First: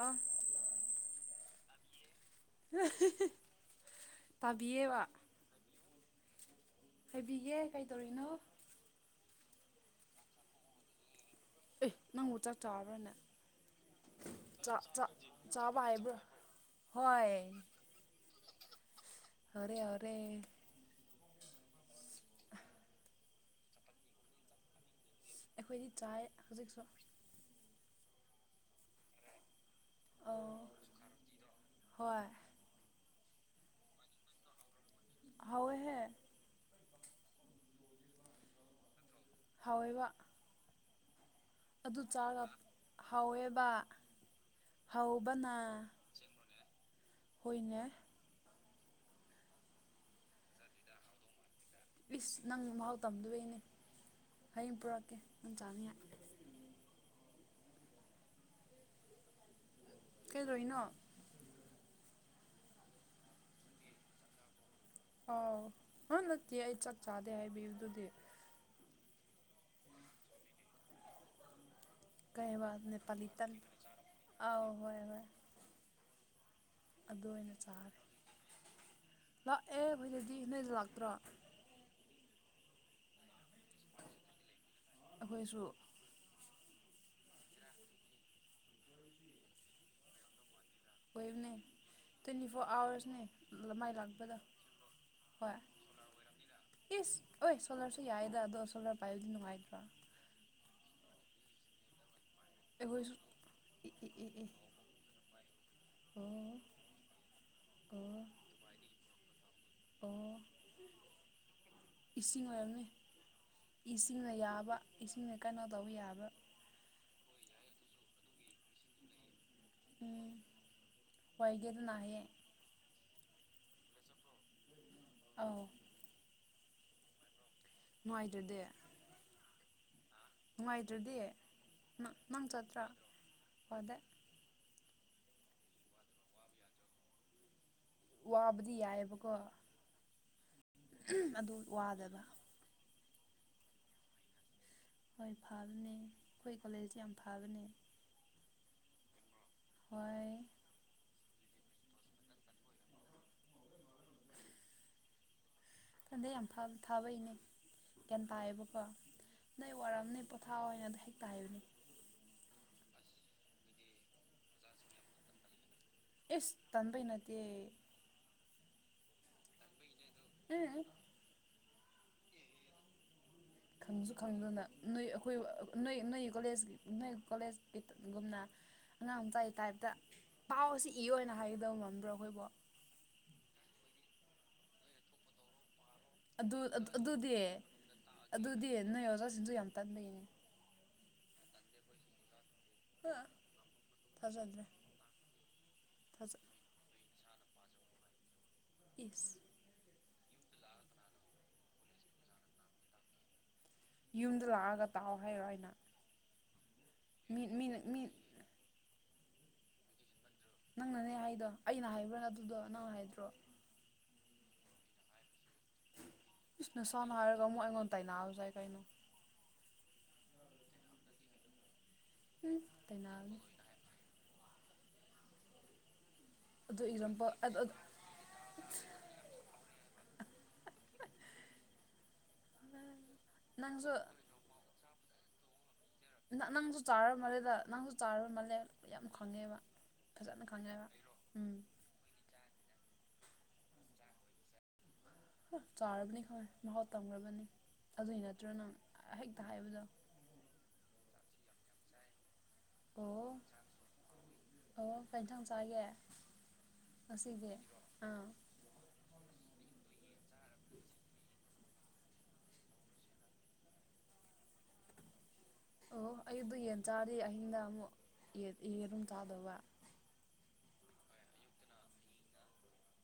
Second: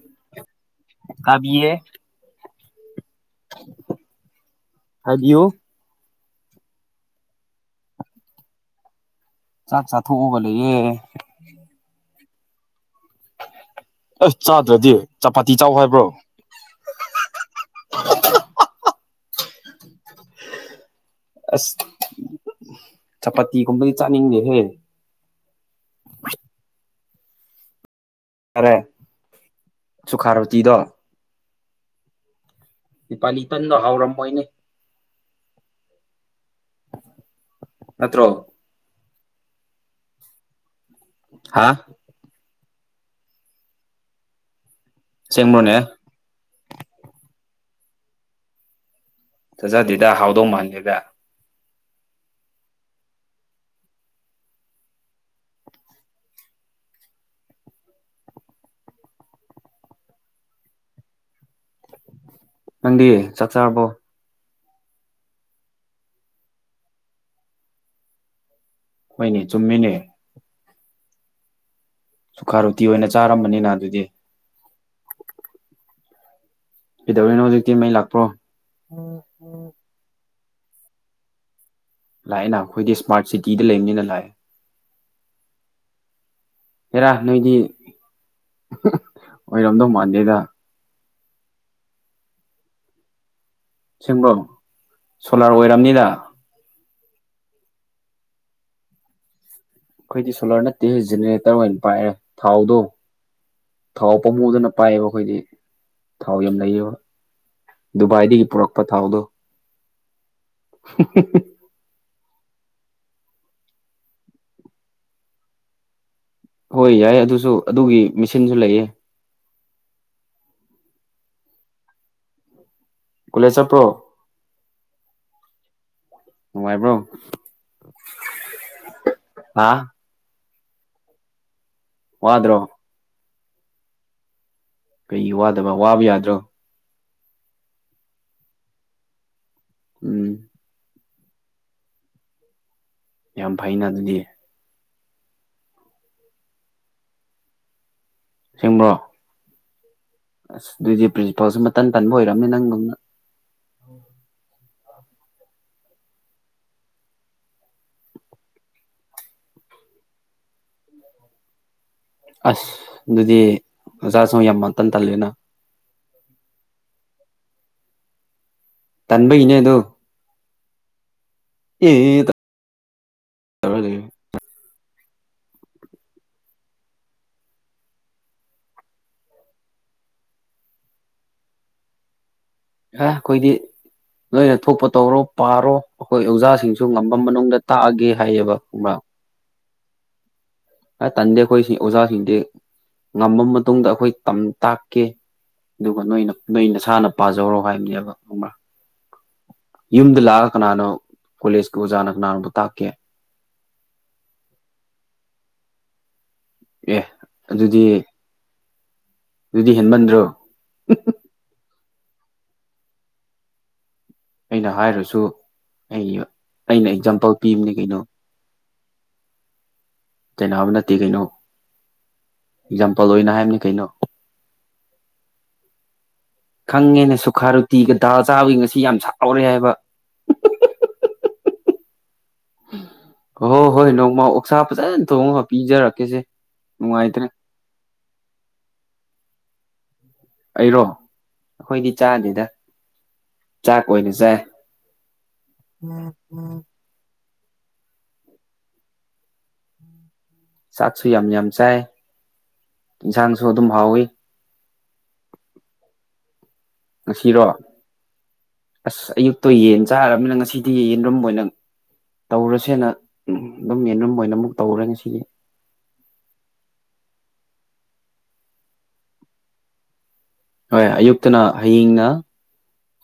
ꯑꯥ꯫ ꯀꯥꯕꯤꯌꯦ ꯇꯥꯕꯤꯌꯦꯕ ꯍꯥꯏꯕꯤꯌꯨ ꯍꯩꯕꯤꯒꯦ ꯀꯩꯗꯧꯔꯤꯅꯣ꯫ ꯆꯥꯛ ꯆꯥꯊꯣꯛꯑꯒ ꯂꯩꯌꯦ꯫ ꯑꯦ ꯅꯪꯕꯨ ꯆꯥꯛ ꯆꯥꯔꯕꯅꯦ꯫ ꯑꯁ ꯥꯆꯥ ꯆꯥꯗ꯭ꯔꯗꯤ ꯆꯥ ꯆꯄꯥꯇꯤ ꯆꯥꯎ ꯆꯥꯕ ꯍꯥꯏꯕ꯭ꯔꯣ ꯍꯥꯏꯕ꯭ꯔꯥ ꯍꯣꯏ ꯍꯧꯔ‌ꯦ ꯍꯧꯔ‌ꯦ꯫ ꯑꯁ ꯆꯄꯥꯇꯤꯒꯨꯝꯕꯗꯤ ꯆꯥꯅꯤꯡꯗꯦ ꯍ‌ꯦ꯫ ꯑꯩꯈꯣꯏꯗꯤ ꯆꯥꯏ ꯍꯧꯖꯤꯛꯁꯨ ꯔꯦ ꯁꯨꯈꯥ ꯑꯧ ꯔꯣꯇꯤꯗꯣ ꯍꯣꯏ꯫ ꯅꯦꯄꯥꯂꯤ ꯇꯟꯗ ꯍꯥꯎꯔꯝꯃꯣꯏꯅꯦ ꯍꯥꯎꯋ‌ꯦꯍꯦ꯫ ꯅꯠꯇ꯭ꯔꯣ ꯍꯥꯎꯋꯦꯕ꯫ ꯍꯥ꯫ ꯑꯗꯨ ꯆꯥꯔ ꯍꯥꯎꯋꯦꯕ ꯍꯥꯎꯕꯅ ꯑꯁꯦꯡꯕ꯭ꯔꯣꯅꯦ ꯍꯣꯏꯅꯦ ꯊꯖꯗꯦꯗ ꯍꯥꯎꯗꯧ ꯃꯥꯟꯗꯦꯗ ꯢꯁ ꯅꯪ ꯃꯍꯥꯎ ꯇꯝꯗꯕꯩꯅꯦ ꯍꯌꯦꯡ ꯄꯨꯔꯛꯀꯦ ꯅꯪ ꯆꯥꯅꯤꯡꯉꯥꯏ ꯀꯩꯗꯣꯔꯤꯅꯣ꯫ ꯅꯪꯗꯤ ꯆꯥꯛ ꯆꯥꯔꯕꯣ ꯑꯥꯎ ꯑꯥ ꯅꯠꯇꯦ ꯑꯩ ꯆꯥꯛ ꯆꯥꯗꯦ ꯍꯥꯏꯕꯤꯕꯗꯨꯗꯤ꯫ ꯍꯣꯏꯅꯦ ꯆꯨꯝꯃꯤꯅꯦ ꯁꯨꯈꯥ ꯀꯩꯑꯕ ꯔꯣꯇꯤ ꯑꯣꯏꯅ ꯅꯦꯄꯥꯂꯤ ꯇꯟ ꯆꯥꯔꯝꯕꯅꯤꯅ ꯑꯗꯨꯗꯤ ꯑ ꯍꯣꯏ ꯍꯣꯏ ꯑꯗꯨ ꯀꯩꯗꯧꯔꯤꯅꯣ ꯑꯣꯏꯅ ꯍꯧꯖꯤꯛꯇꯤ ꯃꯩ ꯆꯥꯔꯦ ꯂꯥꯛꯄ꯭ꯔꯣ ꯂꯥꯛꯑꯦ ꯇꯣꯏꯗꯗꯤ ꯅꯣꯏꯗ ꯂꯥꯛꯇ꯭ꯔꯣ ꯂꯥꯛꯑꯦꯅ ꯈꯣꯏꯗꯤ ꯁꯃꯥꯔꯠ ꯁꯤꯇꯤꯗ ꯂꯩꯕꯅꯤꯅ ꯂꯥꯛꯑꯦ꯫ ꯑꯈꯣꯏꯁꯨ꯫ ꯍ‌ꯦꯔꯥ ꯅꯣꯏꯗꯤ ꯑꯣꯏꯔꯝꯗꯧ ꯃꯥꯟꯗꯦꯗ꯫ ꯑꯣꯏꯕꯅꯦ ꯇ꯭ꯋꯦꯟꯇꯤ ꯐꯣꯔ ꯑꯋꯥꯔꯁꯅꯦ ꯃꯥꯏ ꯑꯁꯦꯡꯕ꯭ꯔꯣ ꯂꯥꯛꯄꯗꫭ ꯁꯣꯂꯥꯔ ꯍꯣꯏ꯫ ꯑꯣꯏꯔꯝꯅꯤꯗ ꯢꯁ ꯑꯣꯢ ꯁꯣꯂꯥꯔꯁꯨ ꯌꯥꯏꯗ ꯑꯗꯣ ꯁꯣꯂꯔ ꯄꯥꯏꯕꯗꯤ ꯅꯨꯡꯉꯥꯏꯗ꯭ꯔꯥ ꯑꯩꯈꯣꯏꯗꯤ ꯁꯣꯂꯥꯔ ꯅꯠꯇꯦ ꯖꯦꯅꯦꯔꯦꯇꯔ ꯑꯣꯏꯅ ꯄꯥꯏꯔꯦ ꯊꯥꯎꯗꯣ ꯑꯈꯣꯏꯁꯨ꯫ ꯊꯥꯎ ꯄꯥꯝꯃꯨꯗꯅ ꯄꯥꯏꯑꯕ ꯑꯈꯣꯏꯗꯤ ꯊꯥꯎ ꯌꯥꯝ ꯂꯩꯌꯦꯕ꯫ ꯑꯦ ꯑꯣ ꯗꯨꯕꯥꯏꯗꯒꯤ ꯄꯨꯔꯛꯄ ꯊꯥꯎꯗꯣ ꯑꯣ [inaudible] ꯏꯁꯤꯡ ꯑꯣꯏꯔꯝꯅꯦ ꯢꯁꯤꯡꯅ ꯌꯥꯕ ꯏꯁꯤꯡꯅ ꯀꯩꯅꯣ ꯇꯧꯕ ꯌꯥꯕ꯫ ꯍꯣꯏ ꯌꯥꯏ ꯑꯗꯨꯁꯨ ꯑꯗꯨꯒꯤ ꯃꯤꯁꯤꯟꯁꯨ ꯂꯩꯌꯦ ꯎꯝ ꯍꯏꯒꯦ ꯑꯗꯨꯅ ꯍꯌꯦꯦ [inaudible] ꯀꯣꯂꯦꯖ ꯆꯠꯄ꯭ꯔꯣ꯫ ꯑꯥꯎ ꯅꯨꯡꯉꯥꯏꯕ꯭ꯔꯣ꯫ ꯅꯨꯡꯉꯥꯏꯇ꯭ꯔꯗꯤ ꯍꯥ ꯅꯨꯡꯉꯥꯏꯇ꯭ꯔꯥꯗꯤ ꯅꯪ ꯅꯪ ꯋꯥꯗ꯭ꯔꯣ ꯆꯠꯇ꯭ꯔꯥ ꯐꯗꯦ꯫ ꯀꯩꯒꯤ ꯋꯥꯗꯕ ꯋꯥꯕ ꯌꯥꯗ꯭ꯔꯣ꯫ ꯋꯥꯕꯗꯤ ꯌꯥꯏꯌꯦꯕꯀꯣ ꯎꯝ ꯑꯗꯨ ꯋꯥꯗꯕ ꯌꯥꯝ ꯐꯩꯅ ꯑꯗꯨꯗꯤ ꯍꯣꯏ ꯐꯕꯅꯦ ꯑꯩꯈꯣꯏ ꯀ꯭ꯋꯥꯂꯦꯖꯇꯤ ꯌꯥꯝ ꯐꯕꯅꯦ ꯁꯦꯡꯕ꯭ꯔꯣ꯫ ꯍꯣꯏ꯫ ꯑꯁ ꯑꯗꯨꯗꯤ ꯄ꯭ꯔꯤꯟꯁꯤꯄꯥꯜꯁꯨ ꯃꯇꯟ ꯇꯟꯕ ꯑꯣꯏꯔꯝꯅꯤ ꯅꯪꯒꯨꯝꯅ ꯑꯗꯨ ꯌꯥꯝ ꯐꯥꯕꯩꯅꯦ ꯒ꯭ꯌꯥꯟ ꯇꯥꯏꯌꯦꯕꯀꯣ ꯅꯣꯏ ꯋꯥꯔꯝꯅꯦ ꯄꯣꯊꯥꯑꯣ ꯑꯣꯏꯅ ꯍꯦꯛꯇꯥ ꯍꯥꯏꯕꯅꯤ ꯑꯁ ꯑꯗꯨꯗꯤ ꯑꯣꯖꯥꯁꯨ ꯌꯥꯝ ꯃꯟꯇꯟ ꯇꯜꯂꯦꯅ ꯑꯦꯁ ꯇꯟꯕꯩ ꯅꯠꯇ‌ꯦ ꯇꯟꯕꯩꯅꯦ ꯑꯗꯣ [inaudible] ꯑꯦ꯫ ꯇꯧꯔ ꯂꯩꯌꯦ ꯈꯪꯁꯨ ꯈꯪꯗꯅ ꯅꯣꯏ ꯑꯩꯈꯣꯏ ꯅꯣꯏ ꯅꯣꯏ ꯀꯣꯂꯦꯖꯀꯤ ꯅꯣꯏ ꯀꯣꯂꯦꯖꯀꯤ ꯒꯨꯝꯅ ꯑꯉꯥꯡ ꯃꯆꯥꯏ ꯇꯥꯏꯞꯇ ꯄꯥꯎꯁꯤ ꯏꯌꯣꯅ ꯍꯥꯏꯒꯗꯧ ꯉꯝꯕ꯭ꯔꯣ ꯈꯣꯏꯕꯣ꯫ ꯍꯥ ꯑꯈꯣꯏꯗꯤ ꯅꫭꯏꯅ ꯊꯣꯛꯄ ꯇꯧꯔꯣ ꯄꯥꯔꯣ꯫ ꯑꯩꯈꯣꯏ ꯑꯗꯨ ꯑꯣꯖꯥꯁꯤꯡꯁꯨ ꯉꯝꯕ ꯃꯅꯨꯡꯗ ꯇꯥꯛꯑꯒꯦ ꯍꯥꯏꯌꯦꯕ ꯑꫭꯖꯥꯁꯤꯡꯗꯨ ꯌꯥꯝ ꯇꯟꯕꯩꯅꯦ ꯑꯥ ꯇꯟꯗꯦ ꯈꯣꯏ ꯑꯣꯖꯥ ꯁꯤꯡꯗꯤ ꯉꯝꯃ ꯃꯇꯨꯡꯗ ꯑꯈꯣꯏ ꯇꯝ ꯊꯥꯖꯗ꯭ꯔꯦ ꯇꯥꯛꯀꯦ ꯑꯗꯨꯒ ꯅꯣꯏꯅ ꯊꯥꯖ ꯅꯣꯏ ꯅꯁꯥꯅ꯫ ꯄꯥꯖꯧꯔꯣ ꯍꯥꯏꯕꯅꯦꯕ ꯈꯪꯑꯕ ꯏꯁ ꯌꯨꯝꯗ ꯂꯥꯛꯑꯒ ꯀꯅꯥꯅꯣ ꯀꯣꯂꯦꯖꯀꯤ ꯑꯣꯖꯥꯅ ꯀꯅꯥꯅꯣꯕꯨ ꯇꯥꯛꯀꯦ ꯌꯨꯝꯗ ꯂꯥꯛꯑꯒ ꯇꯥꯎ ꯍꯥꯏꯔꯣ ꯑꯩꯅ꯫ ꯑꯦ ꯃꯤ ꯃꯤꯅ ꯑꯗꯨꯗꯤ ꯃꯤ ꯑꯗꯨꯗꯤ ꯍꯦꯟꯃꯟꯗ꯭ꯔꯣ ꯅꯪꯅꯅꯦ ꯍꯥꯏꯗꯣ ꯑꯩꯅ ꯍꯥꯏꯕ꯭ꯔꯥ ꯑꯗꯨꯗꯣ ꯅꯪ ꯍꯥꯏꯗ꯭ꯔꯣ꯫ ꯑꯩꯅ ꯍꯥꯏꯔꯁꯨ ꯑꯩ ꯏꯁ ꯑꯩꯅ ꯅꯁꯥꯅ ꯑꯦꯛꯖꯥꯝꯄꯜ ꯍꯥꯏꯔꯒ ꯑꯃꯨꯛ ꯄꯤꯕꯅꯤ ꯀꯩꯅꯣ꯫ [unintelligible] ꯆꯩꯅꯕ ꯅꯠꯇꯦ ꯀꯩꯅꯣ ꯎꯝ ꯑꯦꯛꯖꯥꯝꯄꯜ ꯑꯣꯏꯅ ꯇꯥꯏꯅꯕꯅꯤ ꯍꯥꯏꯕꯅꯤ ꯀꯩꯅꯣ ꯑꯗꯨ ꯈꯪꯉꯦꯅ ꯑꯦꯛꯖꯥꯝꯄꯜ ꯁꯨꯈꯥ ꯔꯨꯇꯤꯒ ꯗꯥꯜ ꯆꯥꯕꯒꯤ ꯉꯁꯤ ꯌꯥꯝ ꯁꯥꯎꯔꯦ ꯍꯥꯏꯕ ꯍꯣ ꯅꯪꯁꯨ ꯍꯣꯏ ꯅꯣꯡꯃ ꯑꯣꯛꯁꯥ ꯐꯖꯅ ꯊꯣꯡꯉꯒ ꯄꯤꯖꯔꯛꯀꯦꯁꯦ꯫ ꯅꯪꯁꯨ ꯆꯥꯔ ꯅꯨꯡꯉꯥꯏꯇ꯭ꯔꯦ ꯃꯥꯜꯂꯦꯗ ꯅꯪꯁꯨ ꯆꯥꯔ ꯃꯥꯜꯂꯦ ꯌꯥꯝ ꯈꯪꯉꯦꯕ꯫ ꯐꯖꯅ ꯑꯩꯔꯣ ꯈꯪꯉꯦꯕ ꯎꯝ ꯑꯩꯈꯣꯏꯗꯤ ꯆꯥꯗꯦꯗ ꯆꯥꯛ ꯑꯣꯏꯅ ꯆꯥꯏ ꯍꯥ ꯆꯥꯔꯕꯅꯤ ꯈꯪꯏ ꯃꯍꯥꯎ ꯇꯝꯈ꯭ꯔꯕꯅꯤ ꯑꯗꯨꯏ ꯅꯠꯇ꯭ꯔꯅꯪ ꯍꯦꯛꯇ ꯍꯥꯏꯕꯗꯣ꯫ ꯆꯥꯛꯁꯨ ꯌꯥꯝ ꯌꯥꯝ ꯆꯥꯏ꯫ ꯑꯣ ꯏꯟꯁꯥꯡꯁꯨ ꯑꯗꯨꯝ ꯍꯥꯎꯋꯤ ꯑꯣ ꯀꯩ ꯏꯟꯁꯥꯡ ꯆꯥꯒꯦ꯫ ꯉꯁꯤꯔꯣ ꯉꯁꯤꯗꯤ ꯑꯥ ꯑꯁ ꯑꯌꯨꯛꯇꯣ ꯌꯦꯟ ꯆꯥꯔꯝꯅꯤꯅ ꯉꯁꯤꯗꯤ ꯌꯦꯔꯨꯝ ꯑꫭꯏꯅ ꯇꯧꯔꯁꯦꯅ ꯗꯨꯝ ꯌꯦꯟꯔꯨꯝ ꯑꯣꯏꯅ ꯑꯃꯨꯛ ꯇꯧꯔꯦ ꯉꯁꯤꯒꯤ꯫ ꯑꯣ ꯑꯩ ꯑꯗꯨ ꯌꯦꯟ ꯆꯥꯔꯤ ꯑꯍꯤꯡꯗ ꯑꯃꯨꯛ ꯌꯦꯔꯨꯝ ꯆꯥꯗꯧꯕ ꯍꯣꯏ ꯑꯌꯨꯛꯇꯅ ꯍꯌꯦꯡꯅ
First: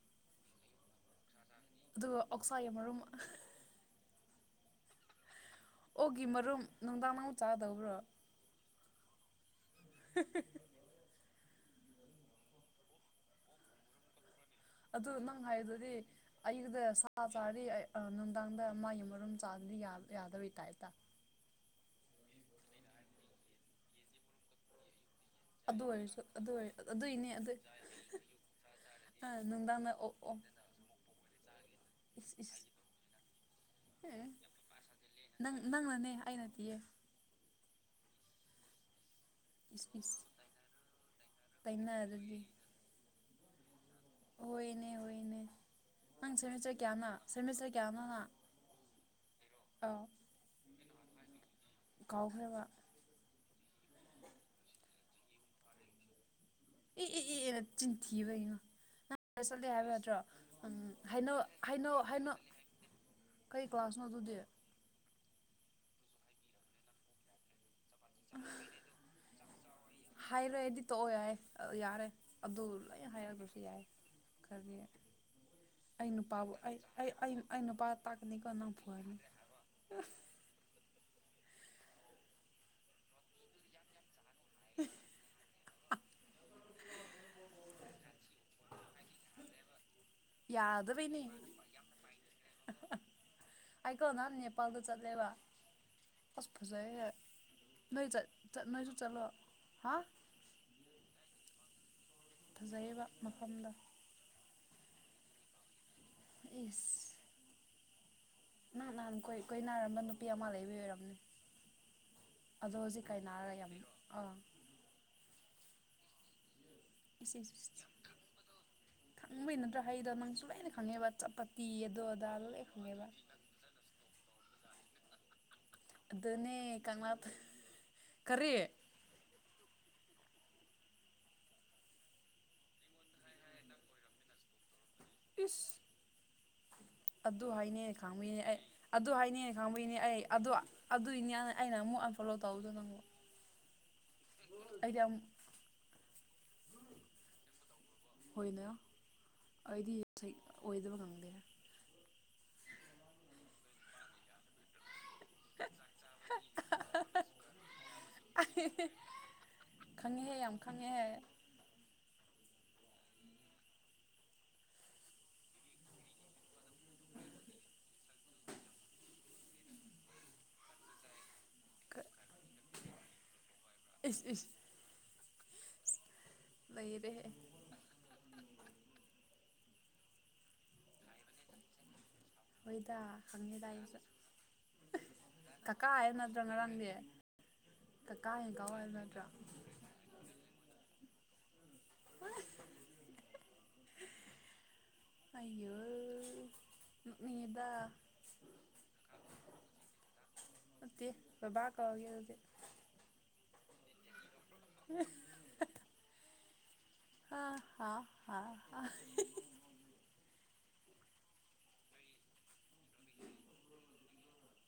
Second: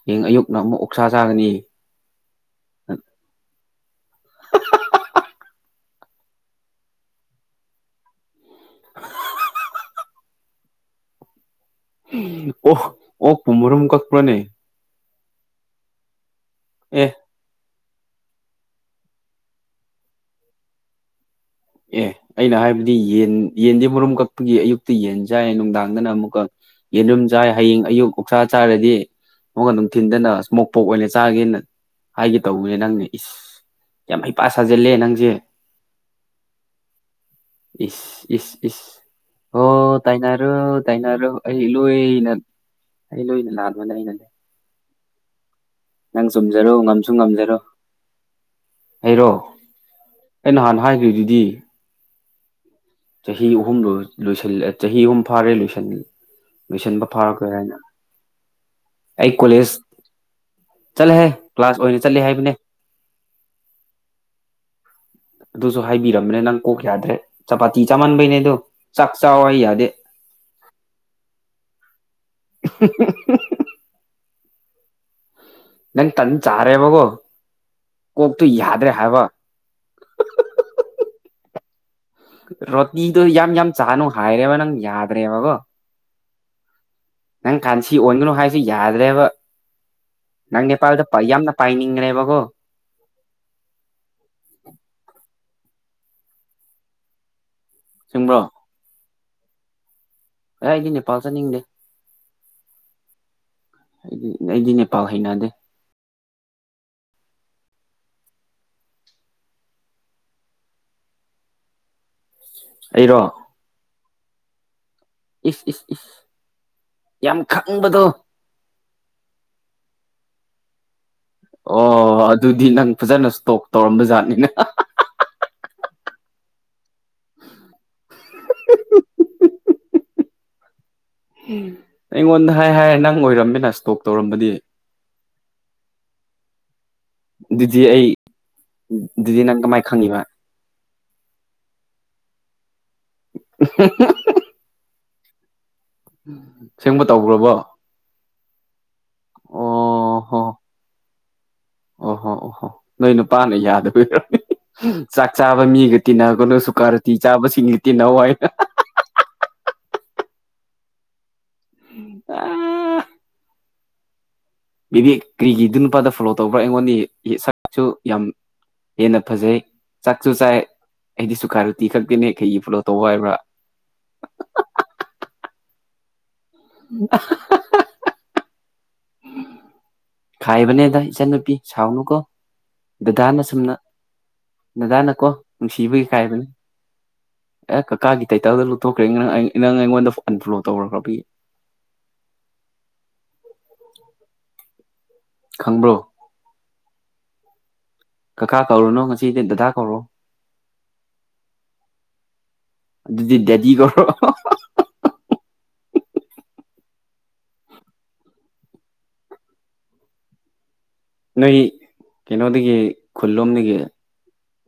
ꯍꯌꯦꯡ ꯑꯌꯨꯛꯅ ꯑꯃꯨꯛ ꯑꯣꯛꯁꯥ ꯆꯥꯒꯅꯤ ꯑꯗꯨꯒ ꯑꯣꯛꯁꯥꯏꯒꯤ ꯃꯔꯨꯝ ꯑꯣꯒꯤ ꯃꯔꯨꯝ ꯅꯨꯡꯗꯥꯡ ꯑꯃꯨꯛ ꯆꯥꯗꯧꯕ꯭ꯔꯣ [unintelligible] [unintelligible] ꯑꯣ ꯑꯣꯛꯄꯨ ꯃꯔꯨꯝ ꯀꯛ ꯄ꯭ꯔꯅꯦ꯫ ꯑꯗꯨ ꯅꯪ ꯍꯥꯏꯗꯨꯗꯤ ꯑꯩꯒꯤꯗ ꯑꯦ ꯁꯥ ꯆꯥꯗꯤ ꯅꯨꯡꯗꯥꯡꯗ ꯃꯥꯒꯤ ꯃꯔꯨꯝ ꯆꯥꯗꯤ ꯌꯥꯗꯕꯩ ꯇꯥꯏꯞꯇꯥ ꯑꯦ ꯑꯩꯅ ꯍꯥꯏꯕꯗꯤ ꯌꯦꯟ ꯌꯦꯟꯗꯤ ꯃꯔꯨꯝ ꯀꯛ꯫ ꯌ‌ꯦ ꯑꯌꯨꯛꯇ ꯌꯦꯟ ꯆꯥꯏ ꯑꯗꯨ ꯅꯨꯡꯗꯥꯡꯗꯅ ꯑꯣꯏꯔꯁꯨ ꯑꯃꯨꯛꯀ ꯑꯗꯨ ꯑꯣꯏ ꯌꯦꯟꯔꯨꯝ ꯑꯗꯨꯏꯅꯦ ꯆꯥꯏ ꯑꯗꯨ ꯍꯌꯦꯡ ꯑꯌꯨꯛ ꯑꯣꯛꯁꯥ ꯆꯥꯔꯗꯤ꯫ ꯑꯣ ꯅꯨꯡꯗꯥꯡꯗ ꯅꯨꯡꯊꯤꯟꯗꯅ ꯑꯣ ꯏꯁꯃꯣꯛ ꯄꯣꯛ ꯑꯣꯏꯅ ꯆꯥꯒꯦꯅ ꯏꯁ ꯍꯥꯏꯒꯦ ꯇꯧꯕꯅꯦ ꯏꯁ ꯅꯪꯅ ꯏꯁ ꯌꯥꯝ ꯍꯩꯄ ꯁꯥꯖꯤꯜꯂꯦ ꯅꯪꯁꯦ ꯅꯪ ꯅꯪꯅꯅꯦ ꯑꯩꯅ ꯅꯠꯇꯦꯌꯦ ꯏꯁ ꯏꯁ ꯏꯁ ꯏꯁ ꯑꯣ ꯏꯁ ꯇꯥꯏꯅꯔꯣ ꯇꯥꯏꯅꯔꯣ ꯑꯩ ꯂꯣꯏꯅ ꯇꯩꯅꯔꯗꯤ ꯑꯩ ꯂꯣꯏꯅ ꯂꯥꯟꯕꯅꯦ ꯑꯩꯅꯅꯦ ꯍꯣꯏ ꯍꯣꯏꯅꯦ ꯍꯣꯏꯅꯦ ꯅꯪ ꯆꯨꯝꯖꯔꯣ ꯁꯔꯃꯤꯁꯇꯔ ꯀꯌꯥꯅꯣ ꯉꯝꯁꯨ ꯉꯝꯖꯔꯣ ꯁꯔꯃꯤꯁꯇꯔ ꯀꯌꯥꯅꯣ ꯍꯥ ꯑꯩꯔꯣ ꯑꯩ ꯅꯍꯥꯟꯅ ꯍꯥꯏꯈ꯭ꯔꯤꯗꯨꯗꯤ ꯀꯥꯎꯈ꯭ꯔꯕ ꯆꯍꯤ ꯑꯍꯨꯝ ꯂꯣꯏ ꯂꯣꯏꯁꯤꯟꯂꯥꯛꯑ ꯆꯍꯤ ꯑꯍꯨꯝ ꯐꯥꯔꯦ ꯂꯣꯏꯁꯤꯜ ꯑꯦ ꯑꯦ ꯑꯦ ꯑꯦꯔ ꯅꯆꯤꯟꯊꯤꯕ ꯑꯩ ꯆꯠꯂꯦ ꯀꯣꯂꯦꯖ ꯍꯥꯏꯕ ꯌꯥꯗ꯭ꯔꯣ ꯎꯝ ꯆꯠꯂꯍꯦ ꯍꯥꯏꯅꯧ ꯀ꯭ꯂꯥꯁ ꯍꯥꯏꯅꯧ ꯑꯣꯏꯅ ꯆꯠꯂꯦ ꯍꯥꯏꯅꯧ ꯍꯥꯏꯕꯅꯦ ꯀꯩ ꯀ꯭ꯂꯥꯁꯅꯣ ꯑꯗꯨꯗꯤ ꯑꯗꯨꯁꯨ ꯍꯥꯏꯕꯤꯔꯝꯅꯦ ꯅꯪ ꯀꯣꯛ ꯌꯥꯗ꯭ꯔꯦ ꯆꯄꯥꯇꯤ ꯆꯥꯃꯟꯕꯩꯅꯦ ꯑꯗꯨ ꯆꯥꯛ ꯆꯥꯎ ꯌꯥꯗꯦ ꯍꯥꯏꯔꯣꯏ ꯗꯤ ꯇꯣꯛꯑꯣ ꯌꯥꯏ ꯌꯥꯔꯦ ꯑꯗꯨ ꯂꯣꯏ ꯍꯥꯏꯔꯛꯗ꯭ꯔꯁꯨ ꯑꯦꯌꯥꯥꯏ ꯀꯔꯤ ꯑꯩ ꯅꯪ ꯇꯟ ꯅꯨꯄꯥꯕꯨ ꯑꯩ ꯆꯥꯔꯦꯕꯀꯣ ꯑꯩ ꯑꯩ ꯅꯨꯄꯥ ꯀꯣꯛꯇꯨ ꯇꯛꯀꯅꯤꯀꯣ ꯅꯪ ꯌꯥꯗ꯭ꯔꯦ ꯐꯩꯍꯟꯅꯤ ꯍꯥꯏꯕ ꯔꯣꯠꯇꯤꯗꯣ ꯌꯥꯝ ꯌꯥꯝ ꯆꯥꯅꯨ ꯍꯥꯏꯔꯦꯕ ꯅꯪ ꯌꯥꯗ꯭ꯔꯦꯕꯀꯣ ꯅꯪ ꯀꯥꯟꯁꯤ ꯑꯣꯟꯒꯅꯨ ꯍꯥꯏꯁꯤ ꯌꯥꯗ꯭ꯔꯦꯕ ꯅꯪ ꯅꯦꯄꯥꯜꯗ ꯌꯥꯝꯅ ꯄꯥꯏꯅꯤꯡꯈ꯭ꯔꯦꯕꯀꯣ ꯑꯩꯀꯣꯜ ꯅꯍꯥꯟ ꯅꯦꯄꯥꯜꯗ ꯆꯠꯂꯦꯕ ꯑꯁ ꯐꯖꯩ ꯅꯣꯏ ꯆꯨꯝꯕ꯭ꯔꯣ ꯆꯠ ꯅꯣꯏꯁꯨ ꯆꯠꯂꯣ ꯍꯥ ꯑꯦ ꯑꯩꯗꯤ ꯅꯦꯄꯥꯜ ꯆꯠꯅꯤꯡꯗꯦ ꯐꯖꯩꯕ ꯃꯐꯝꯗꯣ ꯑꯩꯗꯤ ꯑꯩꯗꯤ ꯅꯦꯄꯥꯜ ꯍꯩꯅꯗꯦ ꯏꯁ ꯅꯪ ꯅꯍꯥꯟ ꯀꯣꯏ ꯀꯣꯏꯅꯂꯝꯕ ꯅꯨꯄꯤ ꯑꯃ ꯂꯩꯕꯒꯤ ꯑꯣꯏꯔꯝꯅꯤ ꯑꯗꯣ ꯍꯧꯖꯤꯛ ꯀꯥꯏ ꯑꯩꯔꯣ ꯅꯥꯔ ꯌꯥꯝ ꯑꯥ ꯏꯁ ꯏꯁ ꯏꯁ ꯏꯁ ꯌꯥꯝ ꯏꯁ ꯏꯁ ꯈꯪꯕꯗꯣ ꯈꯪꯕꯩ ꯅꯠꯇ꯭ꯔꯥ ꯍꯗꯣ ꯅꯪꯁꯨ ꯂꯣꯏꯅ ꯈꯪꯉꯦꯕ ꯆꯞꯄꯠ ꯑꯣ ꯑꯗꯨꯗꯤ ꯅꯪ ꯐꯖꯅ ꯁꯇꯣꯛ ꯇꯧꯔꯝꯕ ꯖꯠꯅꯤꯅꯦ ꯑꯗꯨꯅꯦ ꯀꯪꯂꯥ ꯀꯔꯤ ꯑꯩꯉꯣꯟꯗ ꯍꯥꯏ ꯍꯥꯏꯂ ꯅꯪ ꯑꯣꯏꯔꯝꯃꯦꯅ ꯏꯁꯇꯣꯛ ꯇꯧꯔꯝꯕꯗꯤ ꯏꯁ ꯑꯗꯨ ꯑꯗꯨꯗꯤ ꯍꯥꯏꯅꯦ ꯑꯩ ꯈꯪꯕꯤꯅꯦ ꯑꯩ ꯑꯗꯨ ꯍꯥꯏꯅꯦ ꯑꯗꯨꯗꯤ ꯅꯪ ꯀꯃꯥꯏꯅ ꯈꯪꯕꯤꯅꯦ ꯑꯩ ꯈꯪꯉꯤꯕ ꯑꯗꯣ ꯑꯗꯨꯏꯅꯦ ꯑꯩꯅ ꯑꯃꯨꯛ ꯑꯟꯐꯣꯂꯣ ꯇꯧꯗꯣ ꯅꯪꯕꯣ [inaudible] ꯑꯩꯗꯤ ꯑꯝ ꯎꯝ ꯁꯦꯡꯕ ꯇꯧꯈ꯭ꯔꯕꯣ ꯍꯣꯏꯅꯦ ꯑꯩꯗꯤ ꯑꯣ ꯑꯣꯏꯗꯕ ꯉꯥꯡꯗꯦ ꯑꯣꯍꯣ ꯑꯣꯍꯣ ꯅꯣꯏ ꯅꯨꯄꯥꯅ ꯌꯥꯗꯕꯩ ꯑꯣꯏꯂꯝꯅꯤ ꯆꯥꯛ ꯆꯥꯕ ꯃꯤꯒ ꯇꯤꯟꯅ ꯀꯩꯅꯣꯁꯨ ꯀꯥꯔꯗꯤꯤ ꯆꯥꯕꯁꯤꯡꯒ ꯇꯤꯟꯅ ꯋꯥꯏꯅ [unintelligible] ꯈꯪꯉꯦꯍꯦ ꯌꯥꯝ ꯈꯪꯉꯦꯍꯦ [inaudible] ꯕꯤꯕꯦꯛ ꯀꯔꯤꯒꯤꯗꯨ ꯅꯨꯄꯥꯗ ꯐꯣꯂꯣ ꯇꯧꯕ꯭ꯔꯥ ꯑꯩꯉꯣꯟꯗ ꯁꯥꯔꯁꯨ ꯌꯥꯝ ꯍꯦꯟꯅ ꯐꯖꯩ ꯆꯥꯛꯁꯨ ꯆꯥꯏ ꯑꯩꯗꯤ ꯁꯨꯈꯥꯏꯔꯨꯇꯤ ꯈꯛꯇꯅꯦ ꯈꯩꯒꯤ ꯐꯣꯂꯣ ꯇꯧꯕ ꯍꯥꯏꯕ꯭ꯔꯥ ꯂꯩꯔꯦꯦ ꯈꯏꯕꯅꯦꯗ ꯏꯆꯟ ꯅꯨꯄꯤ ꯁꯥꯎꯅ ꯀꯣ ꯍꯣꯏꯗ ꯈꯪꯉꯦꯗ ꯑꯩꯁꯨ ꯗꯥꯗꯥꯅꯀꯣ ꯀꯀꯥ ꯅꯨꯡꯁꯤꯕꯒꯤ ꯍꯥꯏꯕ ꯅꯠꯇ꯭ꯔꯣ ꯈꯥꯏꯕꯅꯤ ꯉꯔꯥꯡꯗꯤ ꯑꯦ ꯀꯀꯥꯒꯤ ꯀꯀꯥ ꯍꯦꯟ ꯇꯩꯇꯜꯗ ꯀꯥꯎ ꯍꯥꯏꯕ ꯂꯨꯞꯊꯣꯛꯈ꯭ꯔꯦ ꯅꯠꯇ꯭ꯔꯣ ꯅꯪ ꯅꯪ ꯑꯩꯉꯣꯟꯗ ꯑꯟꯐꯂꯣ ꯇꯧꯈ꯭ꯔꯕꯒꯤ [unintelligible] ꯑꯌꯣ ꯈꯪꯕ꯭ꯔꯣ ꯅꯣꯛꯅꯤꯡꯉꯦꯗ ꯀꯀꯥ ꯀꯧꯔꯨꯅꯣ ꯉꯁꯤꯗꯤ ꯗꯗꯥ ꯀꯧꯔꯛꯑꯣ ꯅꯠꯇꯦ ꯕꯥꯕꯥ ꯀꯧꯔꯒꯦ ꯑꯗꯨꯗꯤ ꯑꯗꯨꯗꯤ ꯗꯦꯗꯤ ꯀꯧꯔꯛꯑꯣ ꯎꯝ ꯑ ꯍ ꯑ ꯅꯣꯏ ꯀꯩꯅꯣꯗꯒꯤ ꯈꯨꯜꯂꯣꯝꯗꯒꯤ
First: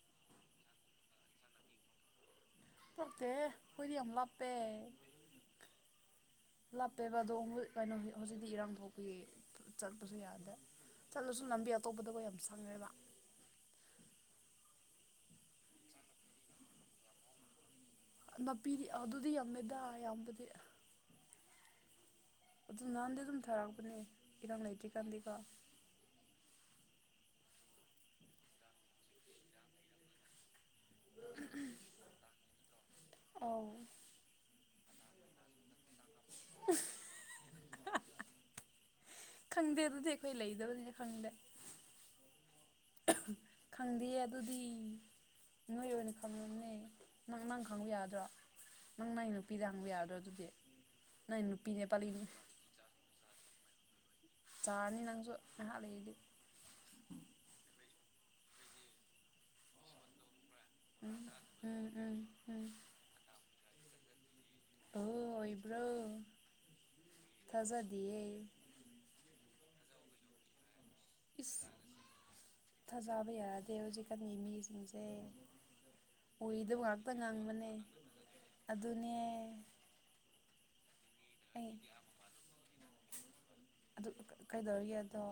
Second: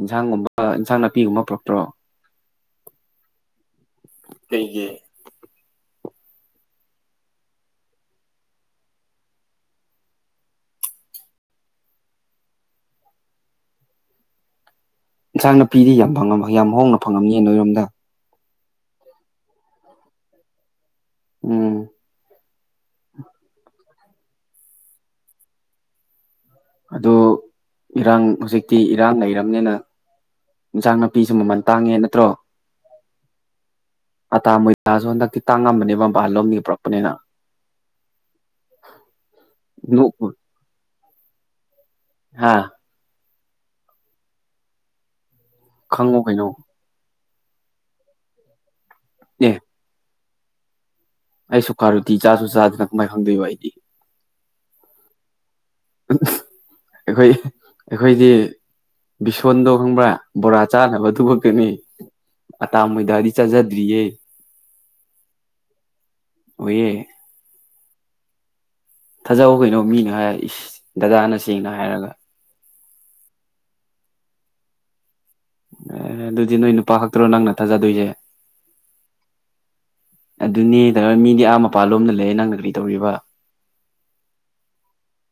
ꯏꯟꯁꯥꯡꯒꯨꯝꯕ ꯏꯟꯁꯥꯡ ꯅꯥꯄꯤꯒꯨꯝꯕ ꯄꯨꯔꯛꯇ꯭ꯔꯣ ꯆꯥꯛꯗꯦ ꯀꯣꯏꯗꯤ ꯌꯥꯝ ꯑꯃ ꯂꯄꯦ ꯀꯩꯒꯤ ꯂꯥꯞꯄꯦꯕ ꯑꯗꯣ ꯀꯩꯅꯣ ꯍꯧꯖꯤꯛꯇꯤ ꯏꯔꯥꯡ ꯊꯣꯛꯄꯌꯦ ꯆꯠꯄꯁꯨ ꯌꯥꯗꯦ ꯆꯠꯂꯁꯨ ꯂꯝꯕꯤ ꯑꯇꯣꯞꯄꯗꯒ ꯌꯥꯝ ꯁꯪꯉꯦꯕ ꯏꯟꯁꯥꯡꯅ ꯄꯤꯔꯤꯗꯤ ꯌꯥꯝ ꯐꯉ ꯌꯥꯝ ꯍꯣꯡꯅ ꯐꯪꯉꯝꯃꯤ ꯅꯣꯏꯔꯣꯝꯗ ꯅꯥꯄꯤꯗꯤ ꯑꯗꯨꯗꯤ ꯌꯥꯝꯃꯦꯗ ꯑꯌꯥꯝꯕꯗꯤ ꯎꯝ ꯑꯗꯨ ꯅꯍꯥꯟꯗꯤ ꯑꯗꯨꯝ ꯊꯥꯔꯛꯄꯅꯦ ꯏꯔꯪ ꯂꯩꯇ꯭ꯔꯤꯀꯥꯟꯗꯤꯀꯣ ꯑꯗꯨ ꯏꯔꯥꯡ ꯍꯧꯖꯤꯛꯇꯤ ꯏꯔꯥꯟ ꯂꯩꯔꯕꯅꯤꯅ ꯏꯟꯁꯥꯡ ꯅꯥꯄꯤꯁꯨ ꯃꯃꯟ ꯇꯥꯡꯉꯦ ꯅꯠꯇ꯭ꯔꯣ ꯑ ꯑꯥꯇꯥ ꯃꯣꯏꯖꯥꯁꯨ ꯍꯟꯗꯛꯇꯤ ꯇꯥꯡꯉꯝꯕꯅꯦꯕ ꯃꯕꯥꯜ ꯂꯣꯝꯒꯤ ꯄꯨꯔꯛꯄꯅꯤꯅ [unintelligible] ꯈꯪꯗꯦ ꯑꯗꯨꯗꯤ ꯅꯣꯛꯎ ꯑꯩꯈꯣꯏ ꯂꯩꯗꯕꯅꯤꯅ ꯈꯪꯗꯦ ꯍꯥꯥ ꯈꯪꯗꯦ ꯑꯗꯨꯗꯤ ꯅꯣꯏ ꯑꯣꯏꯅ ꯈꯪꯉꯨ ꯀꯩꯅꯣ ꯈꯪꯕꯅꯦ ꯅꯪ ꯅꯪ ꯈꯪꯕ ꯌꯥꯗ꯭ꯔꯣ ꯅꯪ ꯅꯪꯒꯤ ꯑꯦ ꯅꯨꯄꯤꯗ ꯍꯪꯕ ꯌꯥꯒꯗ꯭ꯔꯣ ꯑꯗꯨꯗꯤ ꯅꯪ ꯑꯩ ꯅꯨꯄꯤꯅꯦ ꯄꯥꯂꯤ ꯁꯨꯀꯥꯔꯨꯇꯤ ꯆꯥꯁꯨ ꯆꯥꯗꯅ ꯀꯃꯥꯏ ꯈꯪꯗꯣꯏꯕ ꯑꯩꯗꯤ ꯆꯥꯔꯅꯤ ꯅꯪꯁꯨ ꯉꯥꯏꯍꯥꯛ ꯂꯩꯗꯤ ꯑꯩꯈꯣꯏ ꯑꯩꯈꯣꯏꯗꯤ ꯁꯣꯟꯗꯣ ꯈꯪꯕ꯭ꯔꯥ ꯕꯣꯔꯥ ꯆꯥꯅꯕ ꯎꯝ ꯊꯂꯛꯀꯅꯤ ꯎꯝ ꯎꯝ ꯎꯝ ꯑꯇꯥ ꯃꯣꯏꯗꯗꯤ ꯆꯥꯖꯗ꯭ꯔꯤꯌꯦ ꯍ ꯍꯣꯏꯕ꯭ꯔꯣ ꯑꯣꯏꯌꯦꯦ ꯊꯥꯖꯗꯤꯌꯦꯦ ꯊꯥꯖꯍꯧ ꯀꯩꯅꯣ ꯃꯤꯅ ꯍꯥꯏꯔ ꯏꯁ ꯗꯗꯥꯅ ꯁꯦꯡꯅ ꯍꯥꯏꯔꯒ ꯊꯖꯥꯕ ꯌꯥ ꯑꯗꯗꯤ ꯍꯧꯖꯤꯛꯀꯥꯟꯒꯤ ꯃꯤ꯭ꯌꯖꯤꯛꯁꯦ ꯑꯦ ꯑꯗꯨꯗꯤ ꯅꯣꯏ ꯎꯏꯗ ꯅꯨꯄꯥ ꯉꯥꯛꯇ ꯈꯛꯇꯔꯣ ꯅꯪꯅ ꯉꯪꯕꯅꯦ ꯊꯥꯖꯗꯣꯏꯁꯦ ꯑꯗꯨꯅꯦ ꯑꯗꯨꯅꯦ ꯇꯧ ꯃꯤꯗꯤ ꯑꯥ ꯑꯩ ꯃꯄꯥ ꯂꯣꯝꯅ ꯂꯩꯦ ꯅꯪꯅ ꯀꯔꯤ ꯇꯧꯔꯤꯕ ꯑꯗꯨ ꯀꯩꯗꯧꯔꯤꯒꯦ ꯑꯗꯣ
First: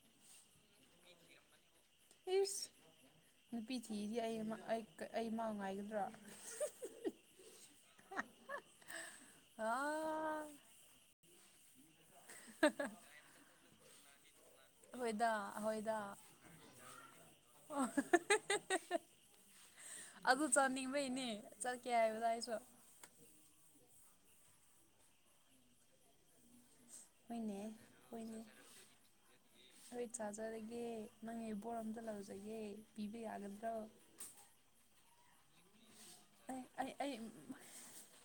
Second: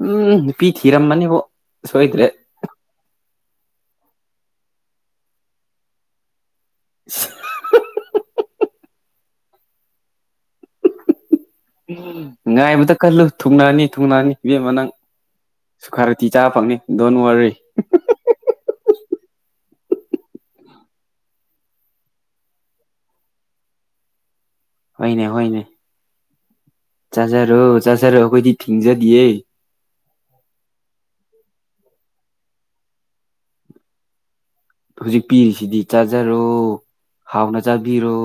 ꯎꯝ ꯄꯤ ꯊꯔꯝ ꯃꯥꯅꯤꯕꯣ ꯏꯁ ꯅꯨꯄꯤ ꯊꯤꯗꯤ ꯑꯩ [unintelligible] ꯑꯩꯃꯥꯎ ꯉꯥꯏꯒꯗ꯭ꯔꯣ [unintelligible] ꯎ ꯉꯥꯏꯕꯗ ꯀꯜꯂꯨ ꯊꯨꯡꯅꯅꯤ ꯊꯨꯡꯅꯅꯤ ꯏꯕꯦꯝꯃꯅꯪ ꯍꯣꯏꯗ ꯁꯨ ꯍꯣꯏꯗ ꯈꯔ ꯊꯤ ꯆꯥꯕ ꯐꯪꯅꯤ ꯗꯣꯟ ꯋꯥꯔꯤ [unintelligible] ꯑꯗꯨ ꯆꯠꯅꯤꯡꯕꯩꯅꯦ ꯆꯠꯀꯦ ꯍꯥꯏꯕꯗ ꯑꯩꯁꯨ ꯍꯣꯏꯅꯦ ꯍꯣꯏꯅꯦ ꯍꯣꯏꯅꯦ ꯆꯥꯖꯔꯣ ꯆꯥꯖꯔꯣ ꯑꯩꯈꯣꯏꯗꯤ ꯊꯤꯡꯖꯗꯤꯌꯦ ꯅꯣꯏ ꯆꯥꯖꯔꯒꯦ ꯅꯪ ꯑꯩꯕꯣ [unintelligible] ꯂꯧꯖꯒꯦ ꯄꯤꯕ ꯌꯥꯒꯗ꯭ꯔꯣ ꯍꯧꯖꯤꯛ ꯄꯤꯔꯤꯁꯤꯗꯤ ꯆꯥꯖꯔꯣ ꯑꯩ ꯑꯩ ꯑꯩ ꯍꯥꯎꯅ ꯆꯥꯕꯤꯔꯣ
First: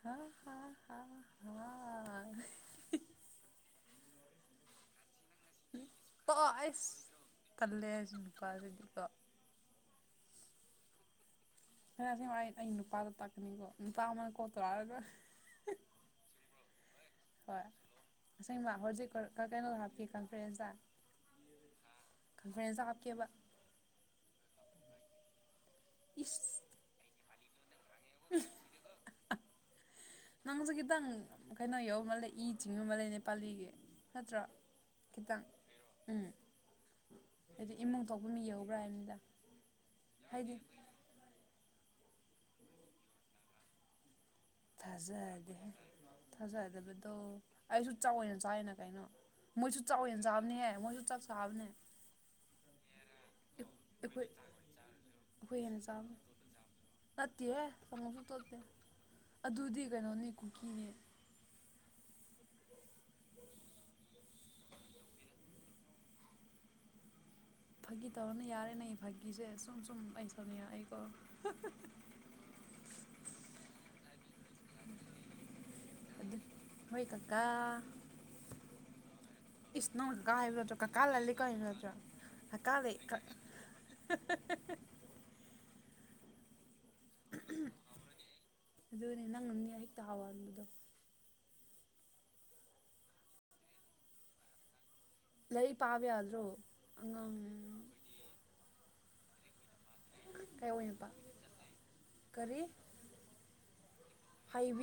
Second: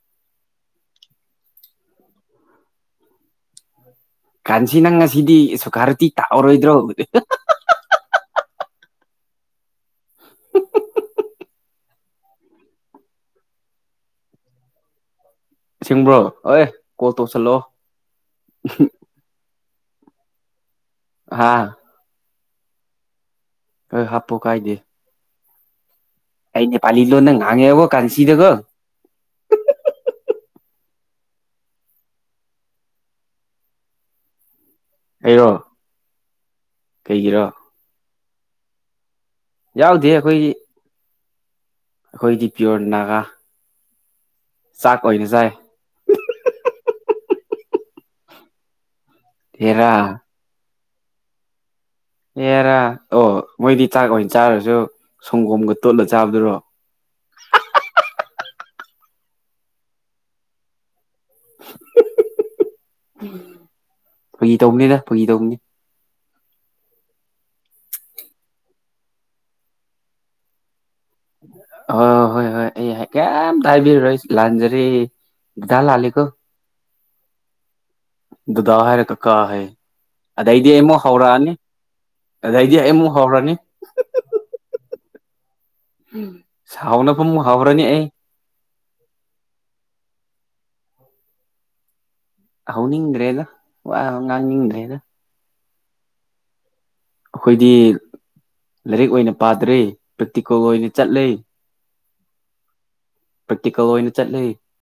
ꯍꯥ ꯍ ꯍ ꯀꯥꯟꯁꯤ ꯅꯪ ꯉꯁꯤꯗꯤ ꯁꯨꯀꯥꯔꯨꯇꯤ ꯄꯣꯛ ꯇꯥꯛꯑꯔꯣꯏꯗ꯭ꯔꯣ ꯑꯩꯁ ꯀꯜꯂꯦ ꯍꯥꯏꯁꯨ ꯅꯨꯄꯥꯗꯗꯤꯀꯣ ꯐꯁꯃ ꯑꯩ ꯅꯨꯄꯥꯗꯣ ꯇꯥꯛꯀꯅꯤꯀꯣ ꯅꯨꯄꯥ ꯑꯃ ꯀꯣꯠꯇꯣꯔꯥꯒ ꯑꯁꯤꯡꯕ꯭ꯔꯣ ꯍꯣꯑ ꯍꯣꯏ ꯑꯁꯦꯡꯕ ꯍꯧꯖꯤꯛ ꯀꯩꯅꯣꯗ ꯍꯥꯞꯄꯤ ꯀꯟ ꯐ꯭ꯔꯦꯟꯖꯗ ꯍꯥꯥ ꯀꯟꯐ꯭ꯔꯦꯟꯁ ꯇ ꯍꯥꯞꯀꯦꯕ ꯀ ꯍꯥꯞꯄꯣ ꯀꯥꯏꯗꯦ ꯏꯁ ꯀꯩ ꯅ‌ꯦꯄꯂꯤ ꯂꯣꯟꯗ ꯉꯦꯒꯣ ꯀꯥꯟꯁꯤꯗꯒꯣ [unintelligible] ꯅꯪꯁꯨ ꯈꯤꯇꯪ ꯀꯩꯅꯣ ꯌꯧꯔꯕ ꯏ ꯆꯤꯡꯉꯕ ꯂꯩ ꯅꯦꯄꯥꯂꯤꯒꯤ ꯅꯠꯇ꯭ꯔꯥ ꯈꯤꯇꯪ ꯑꯩꯔꯣ ꯎꯝ ꯀꯩꯒꯤꯔꯣ ꯍꯥꯏꯗꯤ ꯏꯃꯨꯡ ꯊꯣꯛꯄ ꯃꯤ ꯌꯍꯧꯕ꯭ꯔꯥ ꯍꯥꯏꯕꯅꯤꯗ ꯌꯥꯎꯗꯦ ꯑꯩꯈꯣꯏꯒꯤ ꯍꯥꯏꯗꯤ ꯑꯩꯈꯣꯏꯗꯤ ꯄꯤꯌꯣꯔ ꯅꯥꯒꯥ ꯆꯥꯛ ꯑꯣꯏꯅ ꯆꯥꯏ ꯊꯥꯖꯗꯦ ꯊꯥꯖꯗꯕꯗꯣ ꯑꯩꯁꯨ ꯆꯧꯑ‌ꯣꯏꯅ ꯆꯥꯏꯅ ꯀꯩꯅꯣ ꯃꯣꯏꯁꯨ ꯍꯦꯔꯥ ꯆꯥꯛꯋꯦꯟ ꯆꯥꯕꯅꯦꯍꯦ ꯃꯣꯏꯁꯨ ꯆꯥꯛ ꯆꯥꯕꯅꯦ ꯑꯦꯔꯥ ꯑꯣ ꯃꯣꯏꯗꯤ ꯆꯥꯛ ꯑꯩꯈꯣꯏ ꯑꯣꯏꯅ ꯆꯥꯔꯁꯨ ꯑꯩꯈꯣꯏ ꯁꯪꯒꯣꯝꯒ ꯇꯣꯠꯂ ꯆꯥꯕꯗꯨꯔꯣ ꯅꯠꯇꯤ ꯁꯃꯁꯨ ꯇꯣꯇꯦ ꯑꯗꯨꯗꯤ ꯀꯩꯅꯣꯅꯤ ꯀꯨꯀꯤꯅꯦ ꯐꯒꯤ ꯇꯧꯕꯅꯤꯗ ꯐꯨꯒꯤ ꯇꯧꯕꯅꯤ ꯐꯥꯒꯤ ꯇꯧꯔꯅ ꯌꯥꯔꯦꯅꯦ ꯑꯩ ꯐꯥꯒꯤꯁꯦ ꯁꯨꯝ ꯁꯨꯝ ꯑꯩ ꯁꯥꯎꯅꯤꯡꯉꯥꯛ ꯑ‌ꯦ ꯀ‌ꯣ ꯑꯣ ꯍꯣꯏ ꯍꯣꯏ ꯑꯩ ꯍ ꯀꯦꯝ ꯇꯥꯏꯕꯤꯔꯔꯣꯏ ꯂꯥꯟꯖꯔꯤ ꯗꯥ ꯂꯜꯂꯤꯂꯤꯀꯣ ꯑꯗꯨ ꯍꯣꯏ ꯀꯀꯥ ꯗꯗꯥ ꯍꯥꯏꯔꯒ ꯀꯀꯥ ꯏꯁ ꯅꯪꯅ ꯀꯀꯥ ꯍꯥꯏꯕ ꯑꯗꯩꯗꯤ ꯅꯠꯇ꯭ꯔꯣ ꯀꯀꯥ ꯑꯩꯃꯨꯛ ꯂꯥꯜꯂꯤꯀꯣ ꯍꯧꯔꯛꯑꯅꯤ ꯍꯥꯏꯕ ꯅꯠꯇ꯭ꯔꯣ ꯀꯀꯥ ꯑꯗꯥꯏꯗꯤ ꯂꯩ ꯑꯩꯃꯨꯛ ꯍꯥꯎꯔꯅꯤ [unintelligible] ꯁꯥꯎꯅꯕ ꯃꯨꯛ ꯍꯥꯎꯔꯅꯤ ꯑꯩ ꯑꯗꯨꯅꯦ ꯅꯪ ꯅꯅꯤ ꯑꯩ ꯗꯥꯎ ꯍꯥꯠꯄꯗꯨ ꯍꯧꯅꯤꯡꯗ꯭ꯔꯦꯗ ꯋꯥ ꯉꯥꯡꯅꯤꯡꯗ꯭ꯔꯦꯗ ꯂꯔꯤ ꯄꯥꯕ ꯌꯗ꯭ꯔꯣ ꯑꯩꯈꯣꯏꯗꯤ ꯂꯥꯏꯔꯤꯛ ꯑꯣꯏꯅ ꯄꯥꯗ꯭ꯔꯤ ꯄ꯭ꯔꯦꯛꯇꯤꯀꯦꯜ ꯀꯩ ꯑꯣꯏꯅ ꯄꯥ ꯆꯠꯂ ꯀꯔꯤ ꯄ꯭ꯔꯦꯛꯇꯤꯀꯦꯜ ꯑꯣꯏꯅ ꯆꯠꯂꯤ ꯍꯩꯕꯤ